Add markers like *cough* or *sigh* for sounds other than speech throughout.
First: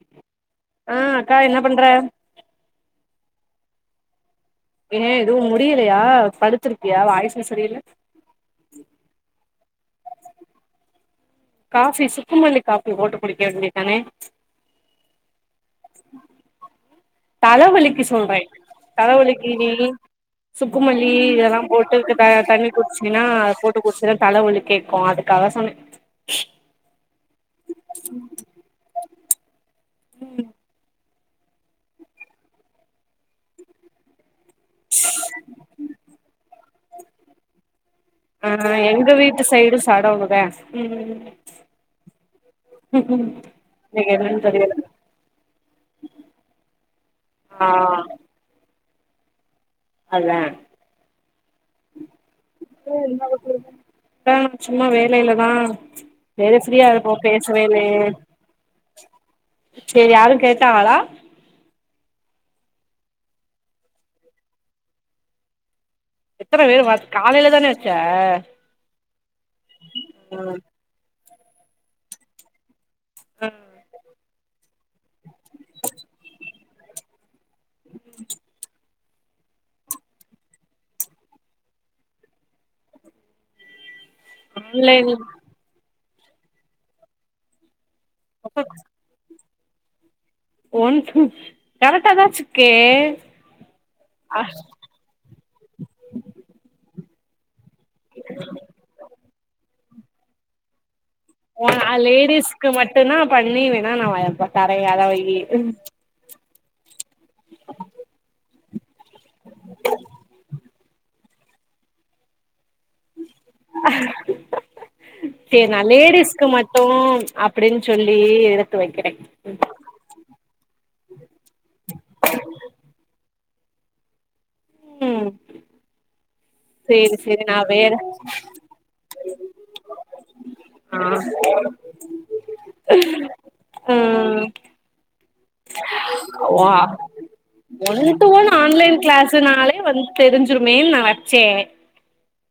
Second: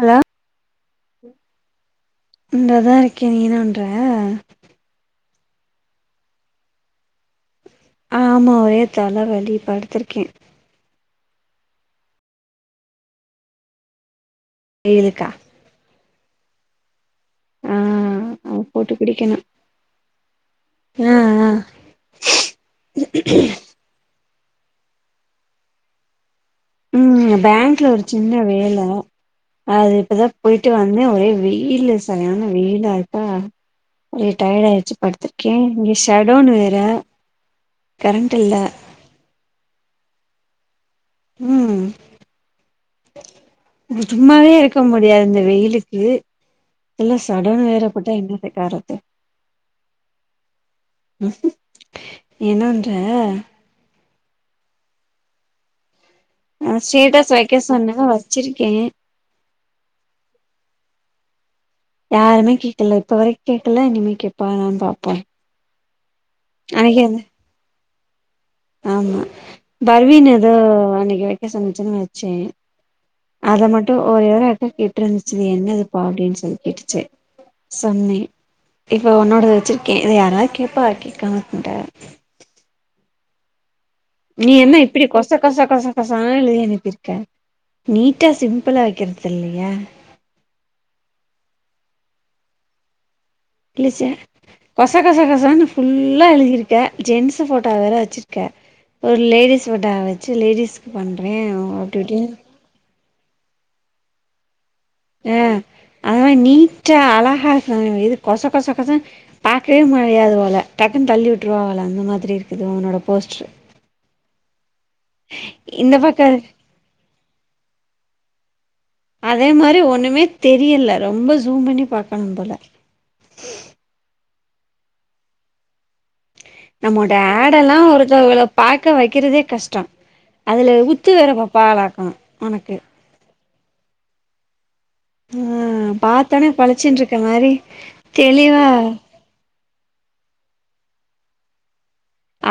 Hello ஆ அக்கா என்ன பண்ற இந்ததா இருக்கே நீ என்ன பண்ற ஏ எதுவு முடியிலையா படுத்திருக்கியா வாய்ஸ்ஸே சரியில்ல ஆமா ஒரே தலவலி படுத்திருக்கே காஃபி சுக்குமல்லி காப்பி போட்டு குடிக்க வேண்டிதானே வெய்யிலுக்கா தல ஆ வலிக்கு சொல்றே ஆ போட்டு தல குடிக்கணு வலிக்குடி சுக்குமல்லி ஆ ஆ இதெல்லா போட்டு போட்டுக்கு தண்ணி குடிச்சுன்னா அத போட்டு குடிச்சா தலவலி கேட்கும் அதுக்காக சொன்ன ம் பேங்க்ல ஒரு சின்ன வேல அது இப்பதா போயிட்டு வந்தே ஒரே வெயிலு சரியான வெயில் அய்ட்டா ஒரே டயர்ட் ஆய வச்சு படுத்திருக்கே இங்கே ஷடவுன் வேற கரண்ட் ஆ இல்ல எங்க வீட்டு சைடும் சடவுனுதா உம் உம் இன்னைக்கு என்னன்னு சும்மாவே தெரியல இருக்க முடியாது இந்த வெயிலுக்கு இதுல்ல சடனு ஆ வேறப்போட்டா என்னத்துக்காகுறது அதா *inaudible* நீ என்ன பண்ற அ சும்மா வேலைலதா வேற நா ஃப்ரீயா இருப்போம் ஸ்டேட்டஸ் பேசவவே வைக்க இல்லையே சொன்ன வச்சிருக்கே சரி யாரும் கேட்டாகளா யாருமே கேக்கல இப்ப வர கேக்கல இனிமே கேப்பானான்னு பாப்போ எத்தன அன்னைக்கு பேர் வந்து காலைல தானே வச்ச ஆமா பர்வீனு ஏதோ ஆ அன்னைக்கு வைக்க சென்னச்சன்னு வச்சே அத மட்டும் ஒரு ர ஆட்டா கெட்டு இருந்துச்சு என்ன இதுப்பா அப்டின்னு சொல்லி கேட்டுச்சு சொன்னே இப்ப உன்னோடத வச்சிருக்கே இத யாராவது கேட்பாக கேக்காமருக்க மாட்டாக நீ என்ன இப்டி ஆன்லைன் கொச கொச கொச கொசனா எழுதி அனுப்பிருக்க நீட்டா சிம்பிளா வைக்கிறது தில்லயா ஒன் டூ கரெக்ட் தா வசுக்கேன் கிழிச்ச கச கச கச புல்லா எழுதியிருக்கே ஜென்ஸ் போட் ட வேற வச்சிருக்கே ஒரு லேடிஸ் போட்டா வச்சு லேடிஸ்க்கு பண்றே ஒ அப்டி இப்டின்னு லேடிஸ்க்கு மட்டும் தா பண்ணி வேணா நா கரையாது ஆ அத நீட்டா அழகா இது கொச கொச கொச பாக்கவே முடியாதுபோல டக்குன்னு தள்ளி விட்ருவாங்கல அந்த மாதிரி இருக்குது உன்னோட போஸ்ட்ரு ஏ இந்த பக்க லேடீஸ்க் மட் டூ அப்படின்னு சொல்லி எடுத்து வைக்கிறே அதே மாரி ஒன்னுமே தெரியல ரொம்ப ஷூம் பண்ணி பாக்கணும் போல ம் நம்மொட சேரி சேரி நா அட்ல்லா வேற ஒருத்தவங்கல பாக்க வைக்கிறதே கஷ்டம் அதில ஆ உத்து வேற பாப்பாங்களாக்கு உனக்கு *inaudible* ம் ம் ஓ ஒன் டூ ஒன் தெளிவா ஆன்லைன் கிளாஸ்னாலே வந் தெரிஞ்சுருமே நா வச்சே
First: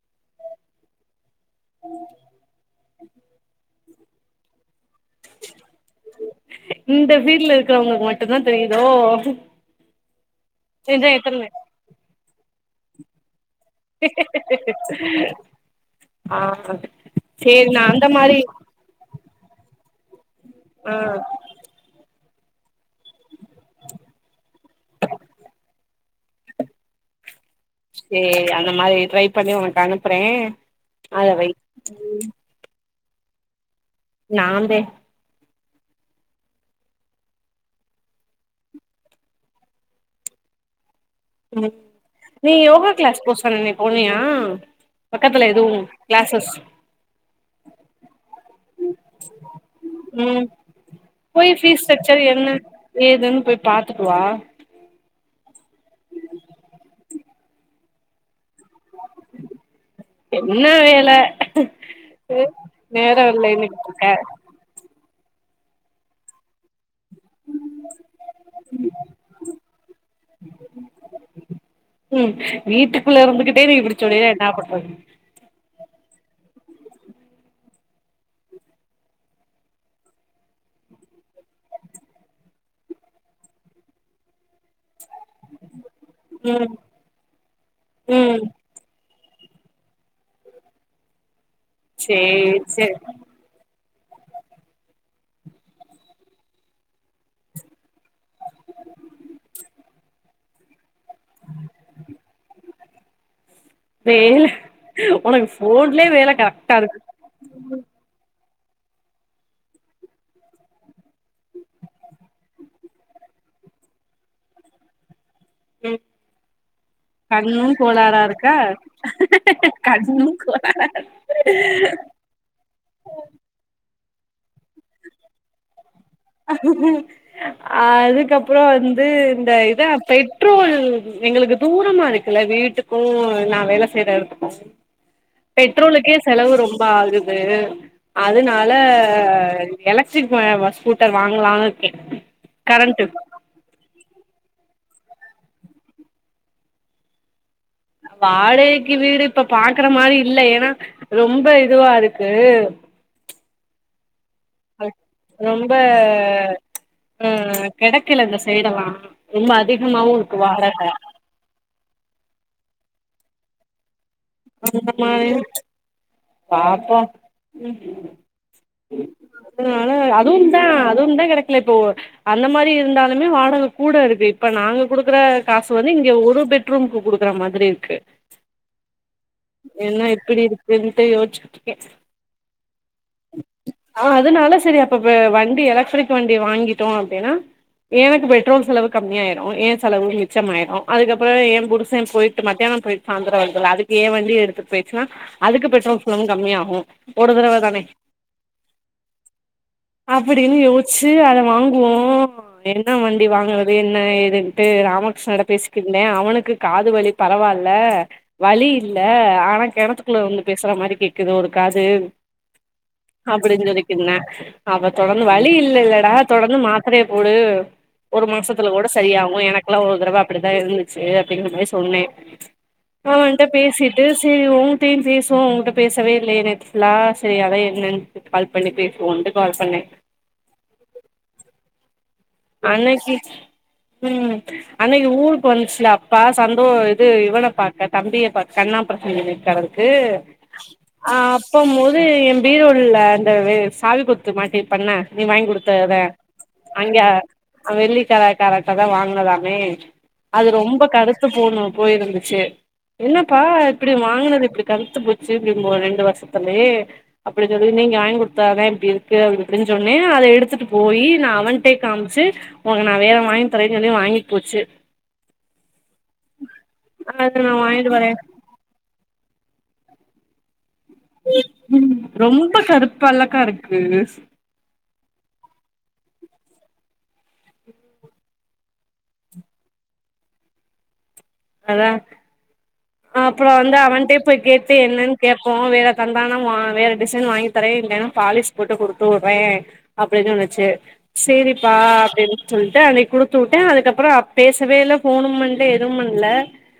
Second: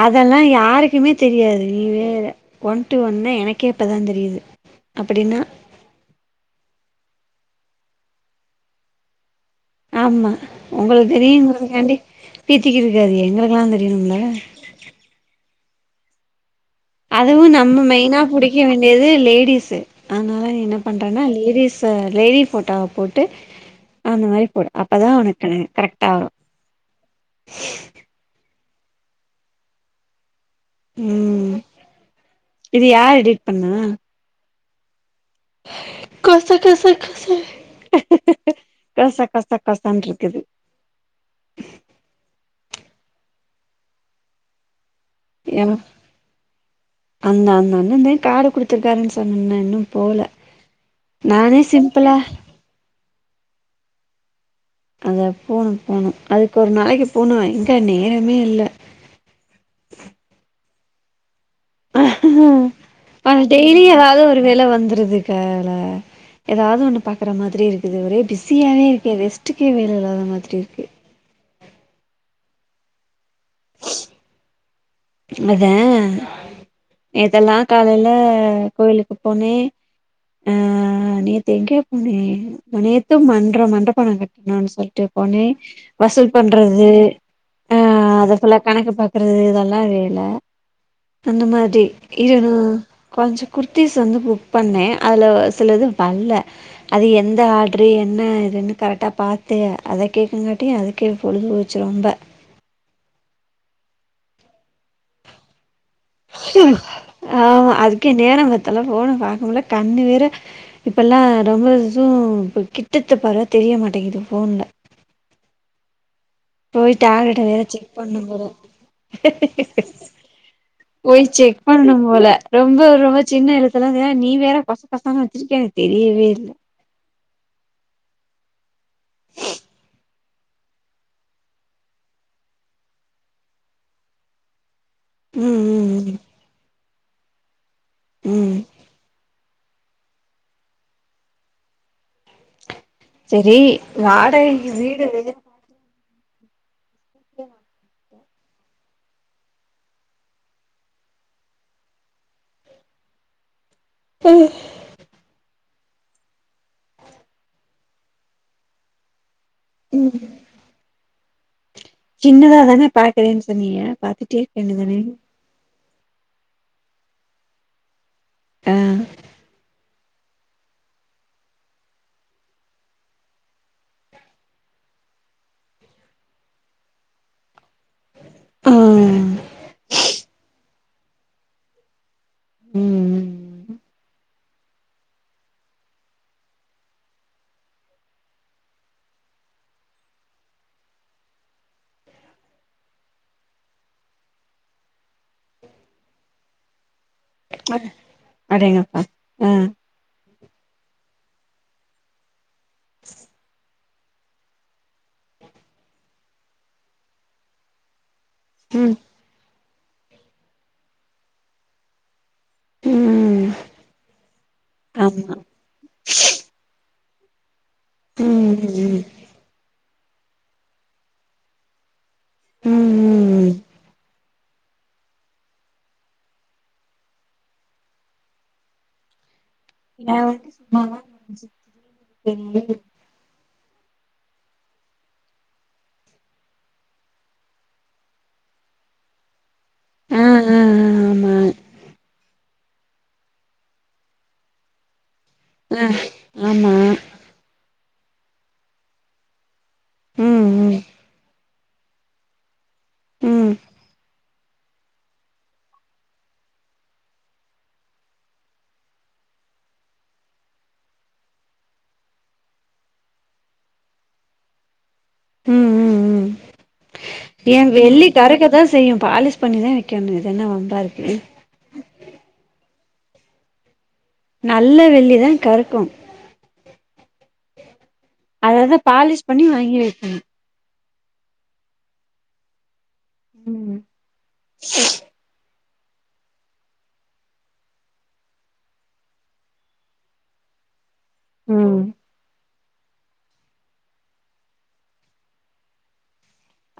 அதெல்லா யாருக்குமே தெரியாது நீவேர ஒன் ட்டு ஒன்னே எனக்கே இப்பதா தெரியிது அப்படின்னா இந்த வீட்ல இருக்கிறவங்களுக்கு மட்டுதான் தெரியிதோ ஆமா உங்களுக்கு தெரியும்ங்கிறதுக்காண்டி பீத்திக்கிட்டு இருக்காதீய எங்களுக்கெல்லா தெரியணும்ல ஆ அதுவு சேரி நா நம்ம அந்த மெயினா மாரி புடிக்க வேண்டியது லேடிஸு அதுனால நீ என்ன ஆ பண்றனா லேடிஸ் இப்ப லேடி ஃபோட்டாவ போட்டு அந்த மாரி போடு அப்பதா உனக்கு கலர் கரெக்டா வரும் *inaudible* சேரி அந்த மாரி ட்ரை பண்ணி உனக்கு அனுப்புறேன் அத வை ம் இது யாரு எடிட் பண்ணா நான்தே கொச கச கச கச கச கசான் இருக்குது ம் நீ யோகா கிளாஸ் போ சொன்னனே போனியா பக்கத்துல எவ ஏதுவு கிளாசஸ் அந்த அந்த அண்ணந்தே காரு புடுச் த்துக் காருன்னு சொன்னனே இன்னும் போல ம் போய் நானே ஃபீஸ் சிம்பிளா ஸ்ட்ரக்சர் என்ன ஏதுன்னு போய் பாத்துட்டுவா அத போணும் போணும் அதுக்கு ஒரு நாளைக்கு போனும் எங்க நேரமே இல்ல என்னா வேல நேரோ ஆ இல்லன்னு டெய்லி இருக்க ஏதாவது ஒரு வேல வந்துருது கா அதுல ஏதாவது ஒன்னு பாக்குற மாதிரி இருக்குது ஒரே பிஸியாவே இருக்குது ரெஸ்ட்டுக்கே வேல இல்லாத மாதிரி இருக்கு ம் வீட்டுக்குள்ள இருந்துகிட்டே நீ இப்பிடிச் சொன்னின்னா என்னா பண்றது அதே நேத்தெல்லா காலையில கோயிலுக்கு போனே ஆ நேத்து எங்கே போனே நேத்து மன்றோ மண்றோ பனோ கட்னு சொல் ட்டு போனே வசூல் ம் பண்றது ஆ அத ம் ஃபுல்லா கணக்கு பாக்குறது இதெல்லா வேல அந்த மாரி இம் சேரி சேரி கொஞ்சம் குர்த்திஸ் வந்து புக் பண்ணே அதுல சிலது வர்ல அது எந்த ஆட்ரு என்ன இதுன்னு கரெக்டா பாத்து அத கேக்குங்காட்டியு கே பொழுது போச்சு ரொம்ப வேல ஒனக் போன்லயே வேல கரெக்டா இருக்கு ஆமா அதுக்கே நேர பத்தல போன பாக்க முல்ல கண்ணு வேற இப்பெல்லா ரொம்ப ஜூம் இப்போ கிட்டது பார்வ தெரிய மாட்டேங்குது ஃபோன்ல ம் போய் டார்கெட்ட வேற கண்ணு செக் கோளாரா பண்ணும் இருக்கா போது கண்ணு கோளார போய் செக் பண்ணனு போல ரொம்ப ரொம்ப சின்ன எழுத்தலா தெரிய நீ வேற கொச கொசனு வச்சிருக்கே எனக்கு தெரியவே இல் அதுக்கப்புறோ வந்து இந்த இதா பெட்ரோல் எங்களுக்கு தூரமா இருக்குல்ல வீட் டுக்கு நா வேல செய்ற எடத்துக்கு ம் ம் ம் பெட்ரோலுக்கே செலவு ரொம்ப ஆகுது ம் அதுனால எலக்ட்ரிக் பஸ் ஸ்கூட்டர் வாங்குலான் இருக்கே கரண்ட்டு சேரி வாடகைக்கு வீடு வாடகைக்கு வீடு இப்ப பாக்ற மாரி இல்ல ஏன்னா ரொம்ப இதுவா இருக்கு ஹ ரொம்ப ஆ கெடக்குல இந்த சைடல்லா ரொம்ப அதிகமாவு ம் இருக்கு வாடக சின்னதா தானே பாக்றேனு சொன்னீக பாத்துட் *inaudible* பாப்போ ஆ அதனால அதுவுந்தா அதுவுந்தா கெடைக்கல இப்போ அந்த மாரி இருந்தாலுமே வாடக கூட இருக்கு இப்ப நாங்க குடுக்குற காசு வந்து இங்க ஒரு பெட் ரூமுக்கு குடுக்குற மாதிரி இருக் ஆ என்ன எப்டி இருக்குன்ட்டு யோச்சுட்றுக்கே ம் ஆ அதுனால சரி அப்ப வே வண்டி எலக்ட்ரிக் வண்டி வாங்கிட்டோ அப்டினா எனக்கு பெட்ரோல் செலவு கம்மியாயிறு ஏ செலவு மிச்சமாயிறு அதுக்கப்புறோ எ புருஷே போயிட்டு மத்தியான போயிட் சாந்தற ஆயிடுதுல்ல அதுக்கு ஏ வண்டிய எடுத்துட் போயிருச்சுன்னா அதுக்கு பெட் பெட்ரோல் செலவும் கம்மியாகு ஒரு தடவ தானே அடேங்கப்பா ஆ அப்டின்னு யோச்சு அத வாங்குவோ என்ன வண்டி வாங்றது என்ன ஏதுன்ட்டு ராமகிருஷ்ணாட்ட பேசிக்கிருந்தே அவனுக்கு காது வலி பரவால்ல வலி ம் இல்ல ஆனா கெணத்துக்குள்ள இருந்து பேசுற மாரி கேக்குது ஒரு காது ம் அப்டின் சொல்லிக்கின் இருந்தா அவ தொடந்து ஆமா வலி இல்ல இல்லடா தொடர்ந்து மாத்திரைய போடு ஒரு ம் மாசத்துல ம் கூட சரியாகு அம்மு எனக்குல்லா ஒரு தடவ அப்டிதா இருந்துச்சு அப்டிங்ற மாரி சொன்னே ம் அவன்ட ம் பேசிட்டு சேரி ஓன்டையு பேஸ் சோ ஓங்கிட்ட பேசவே இல்லயே நேத்து ஃபுல்லா சரி அதா என்னன் கால் பண்ணி பேசுவோன்டு கால் பண்ணே *inaudible* இருக்கேன். அன்னக்கி ம் அன்னக்கி ஊருக்கு வந்துச்சுல அப்பா சந்தோ இது இவன பாக்க தம்பிய பாக்க கண் ஆப்ரேஷன் பண்ணிருக்காரு அவரு க்கு ஆ ஆ ஆ ஆமா அப்பம் போது பீரோல்ல அந்த சாவி கொத்து மாட்டிருப்பேண்ண நீ வாங்கி குடுத்த ஆ இத ஆமா அங்கே வெள்ளிக்கடக்காரர்ட தா வாங்கினதாமே ம் அது ம் ரொம்ப கருத்து போணு போயிருந்துச்சு என்னப்பா ம் இப்டி வாங்குனது இப்டி கருத்து போச்சு இப்டி ரெண்டு வருஷத்துலயே அப்டின் சொல்லி நீங்க வாங்கி குடுத்தாதே இப்டி இருக்கு அப்டி இப்டின்னு சொன்னே அத எடுத்துட்டு போயி நா அவன்டே காம் ச்சு உனக்கு நா வேற வாங்கி தாரேன்னு சொல்லி வாங்கிட்போச்சு ம் ம் ம் *inaudible* அது நா ஏ வாங்கிட்டு வெள்ளி வரே கருக்கதான் செய்யும் பாலிஸ் பண்ணிதா வைக்கணு இதென்ன வம்பா இருக்கு ம் ரொம்ப கருப்பால்லக்கா இருக்கு நல்ல வெள்ளிதா கருக்கும் அதவந்து பாலிஷ் பண்ணி வாங்கி வைக்கனு அதா அப்புறோ வந்து ம் அவன்ட்டே போய் கேட்டு என்னன் கேப்போ வேற தந்தானா வேற டிசைன் வாங்கி தரே இல்லன்னா பாலிஷ் போட்டு குடுத்துவுறே அப்டின் சொல்லுச்சு சரிப்பா ம் அப்படின் சொல்லிட்டு அன்னைக்கு குடுத்து விட்டே அதுக்கப்புற பேசவே இல்ல போனும் பண்ல எதுவு பண் ல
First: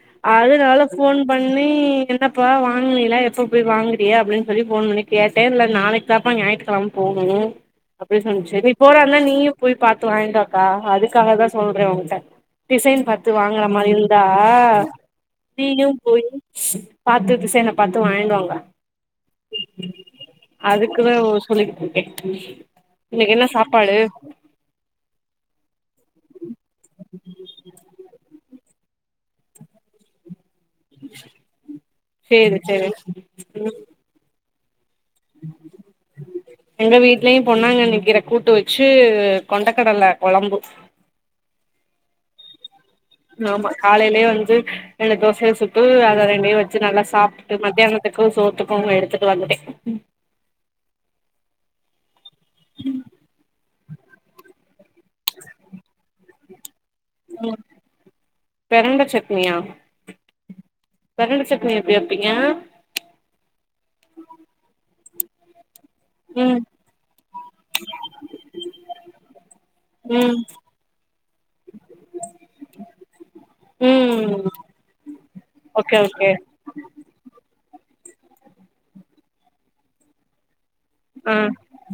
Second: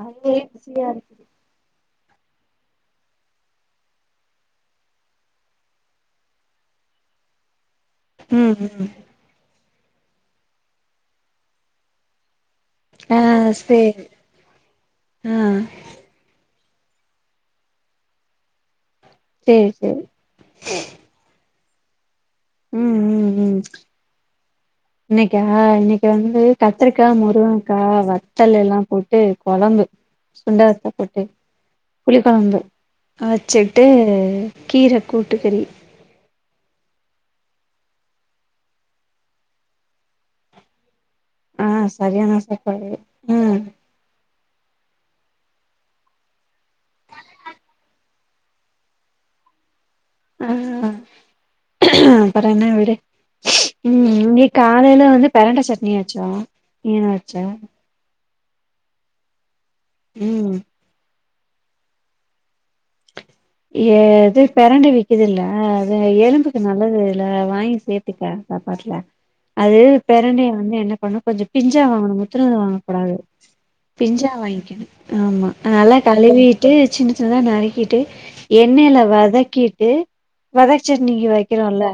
அதுவே அதுனால பிஸியா இருக்கு ஃபோன் பண்ணி என்னப்பா வாங்குனீலா எப்ப போய் வாங்குறியா அப்டின்னு சொல்லி ஃபோன் பண்ணி கேட்டே இல்ல நாளைக் சப்பா ஞாயித்துக்கெழம போகுணு அப்படி ம் சொன்ச்சு நீ ம் போற இருந்தா நீயு போய் பாத்து வாயின்ட்டுவாக்கா அதுக்காக தா சொல்றே உங்கிட்ட டிசைன் ஆ பாத்து வாங்கற மாரின் சேரி ஆ ஆ நீயு போயி பாத்து திசையன பாத்து வாயின்டுவாங்க சேரி சேரி அதுக்குதா ஒ சொல்லிகிட்ருக்க ம் இன்னைக்கு ம் என்ன ம் சாப்பாடு இன்னைக்கா இன்னைக்கு வந்து கத்திரிக்கா முருங்கக்கா வத்தல் எல்லா போட்டு கெழம்பு சுண்ட வத்த போட்டு புளி கொழம்பு சேரி சேரி ம் வச்சுட்டு கீர கூட்டுகறி எங்க வீட்லயு பொன்னாங்கன்னி கீர கூட்டு வச்சு கொண்டக்கடல கொழம்பு ஆ சரியானா சப்பாடு ஆமா காலையிலே வந்து என்ன தோசைய சுட்டு அத ரெண்டையு வச்சு நல்லா சாப்டுட்டு மத்தியானோ விக்கு சோத்துக்கு எடுத்துட்டு வந்துட்டே ஆ அப்பறோ என்ன விடு ம் *unintelligible* காலைல வந்து பெரண்ட சட்னி அச்சோ நீ என்ன ம் பெரண்ட சட்னியா ம் பெரண்ட சட்னி எப்ப எப்பிங்கா ஏ து பெரண்ட விக்குதுல்ல இது ம் எலும்புக்கு நல்லது இல்ல வாங்கி சேத்துக்க சப்பாட்ல அது ம் பிரண்டையூ வந்து என்ன பண்ணு கொஞ்ச பிஞ்சா வாங்கணு முத்துனது வாங்கக்கூடாது பிஞ்சா ம் வாங்கிக்கணு ஆமா அதநல்லா ஓகே ஓகே கழுவீ ட்டு சின்ன சின்னதா நறுக்கீட்டு எண்ணெயில வதக்கீட்டு வதசட்னிக்கு ஆ வெக்கறோல்ல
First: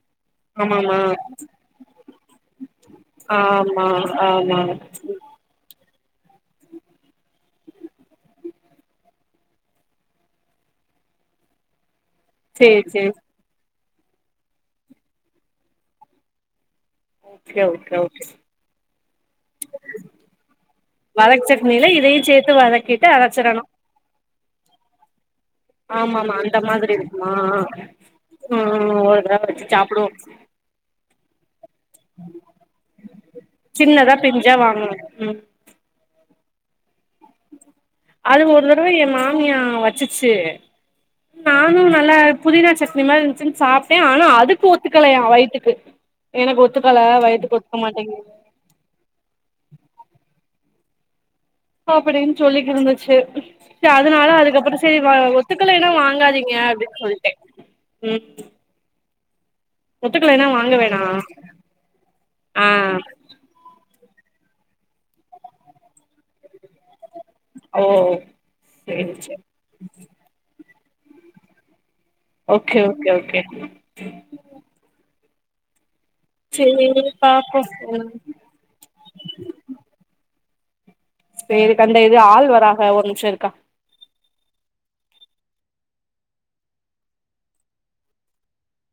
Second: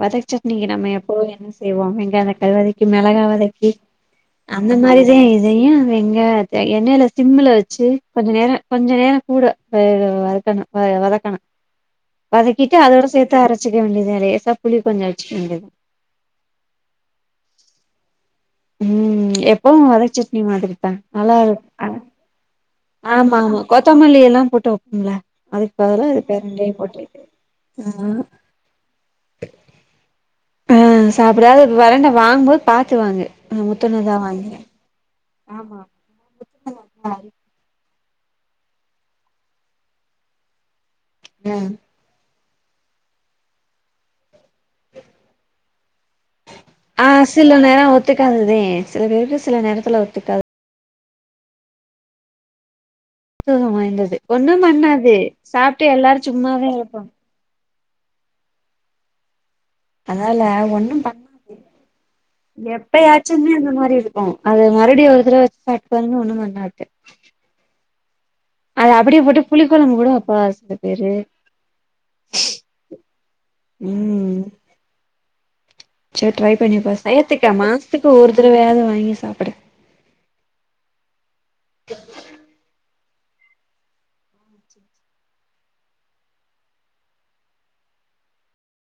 வத சட்னிக்கு நம்ம ஆமாமா எப்பவு என்ன செய்வோ வெங்காய வெட்டது வதக்கி மேளாகா வதக்கி ஆமா ஆமா அந்த மாரிதே இதையு வெங்க எண்ணெயில சிம்முல வச்சு கொஞ்ச நேர கொஞ்ச நேர கூட *unintelligible* வதக்கணு வத வதக்கணு வதக்கீட்டு சேரி அதோட சேரி சேத் து அரச்சிக்க வேண்டிதா லேசா புளி கொஞ்சோ வெச்சுக்க வேண்டியதா ஓகே ஓகே ஓகே ம் எப்பவு வத சட்னி மாதிரி தா நல்லா இரு அ தையு சேத்து வதக்கி ஆமாங் கொத்தமல்லியெல்லா போட்டு வெப்பமுல்ல அதுக் பதுலா அது ஆமாமா பெரண்டையு போட்டு *inaudible* ஆ ஆ ஓதா வச்சு சாப்புடுவோ ஆ சாப்புடு அது பெரண்ட வாங்கும்போது பாத்து வாங்கு முத்தண சின்னதா தா வாங்கிறா *inaudible* ஆமா அது ஒரு தடவ ஏ மாமியா வச்சுச்சு நானு ந ல்ல புதினா சட்னி மாரி இருந்சுன் சாப்ட்ட அனா அதுக்கு ஒத் ஒத்துக்கலயா வயித்துக்கு எனக்கு ஒத்துக்கல வயித்துக்கு ஒத்துக்க மாட்டிகுதுங்க இதே சில பேருக்கு சில நேரத்துல ஒத்துக்காது போப்புடின் சொல்லிக்கு இருந்துச்சு முத்துனது செர் வாய்ந்தது அதனால ஒண்ணு அதுக்கப்பறோ செரி வா பண்ணாது ஒத்துக்கலைன்னா சாப்ட்டு எல்லாரு வாங்காதீங்க சும்மாவே அப்டின் இருப்போ சொல் டே ம் அதால ஒத்துக்கலைன்னா வாங்க ஒன்னு வேணா பண்ண *inaudible* ஆ எப்பயாச் சுமே அந்த மாரி இருக்கு அது மறுபடியு ஒரு தடவ வச்சு சாப்டு பாருங்க ஒன்னு பண்ணாது அவ்வோ அத அப்டியே போட்டு புளி கொழம்பு கூட வெப்பாக சில பேரு ஓகே ஓகே ஓகே ம் சேரி ட்ரை பண்ணி பாரு சேரி சயத்துக்கா பாப்போ மாசத்துக்கு ம் ஒரு தடவையாது வாங்கி சாப்புடு சேரிக்கா இந்த இது ஆள் வராக ஒரு நிம்ஷ இரு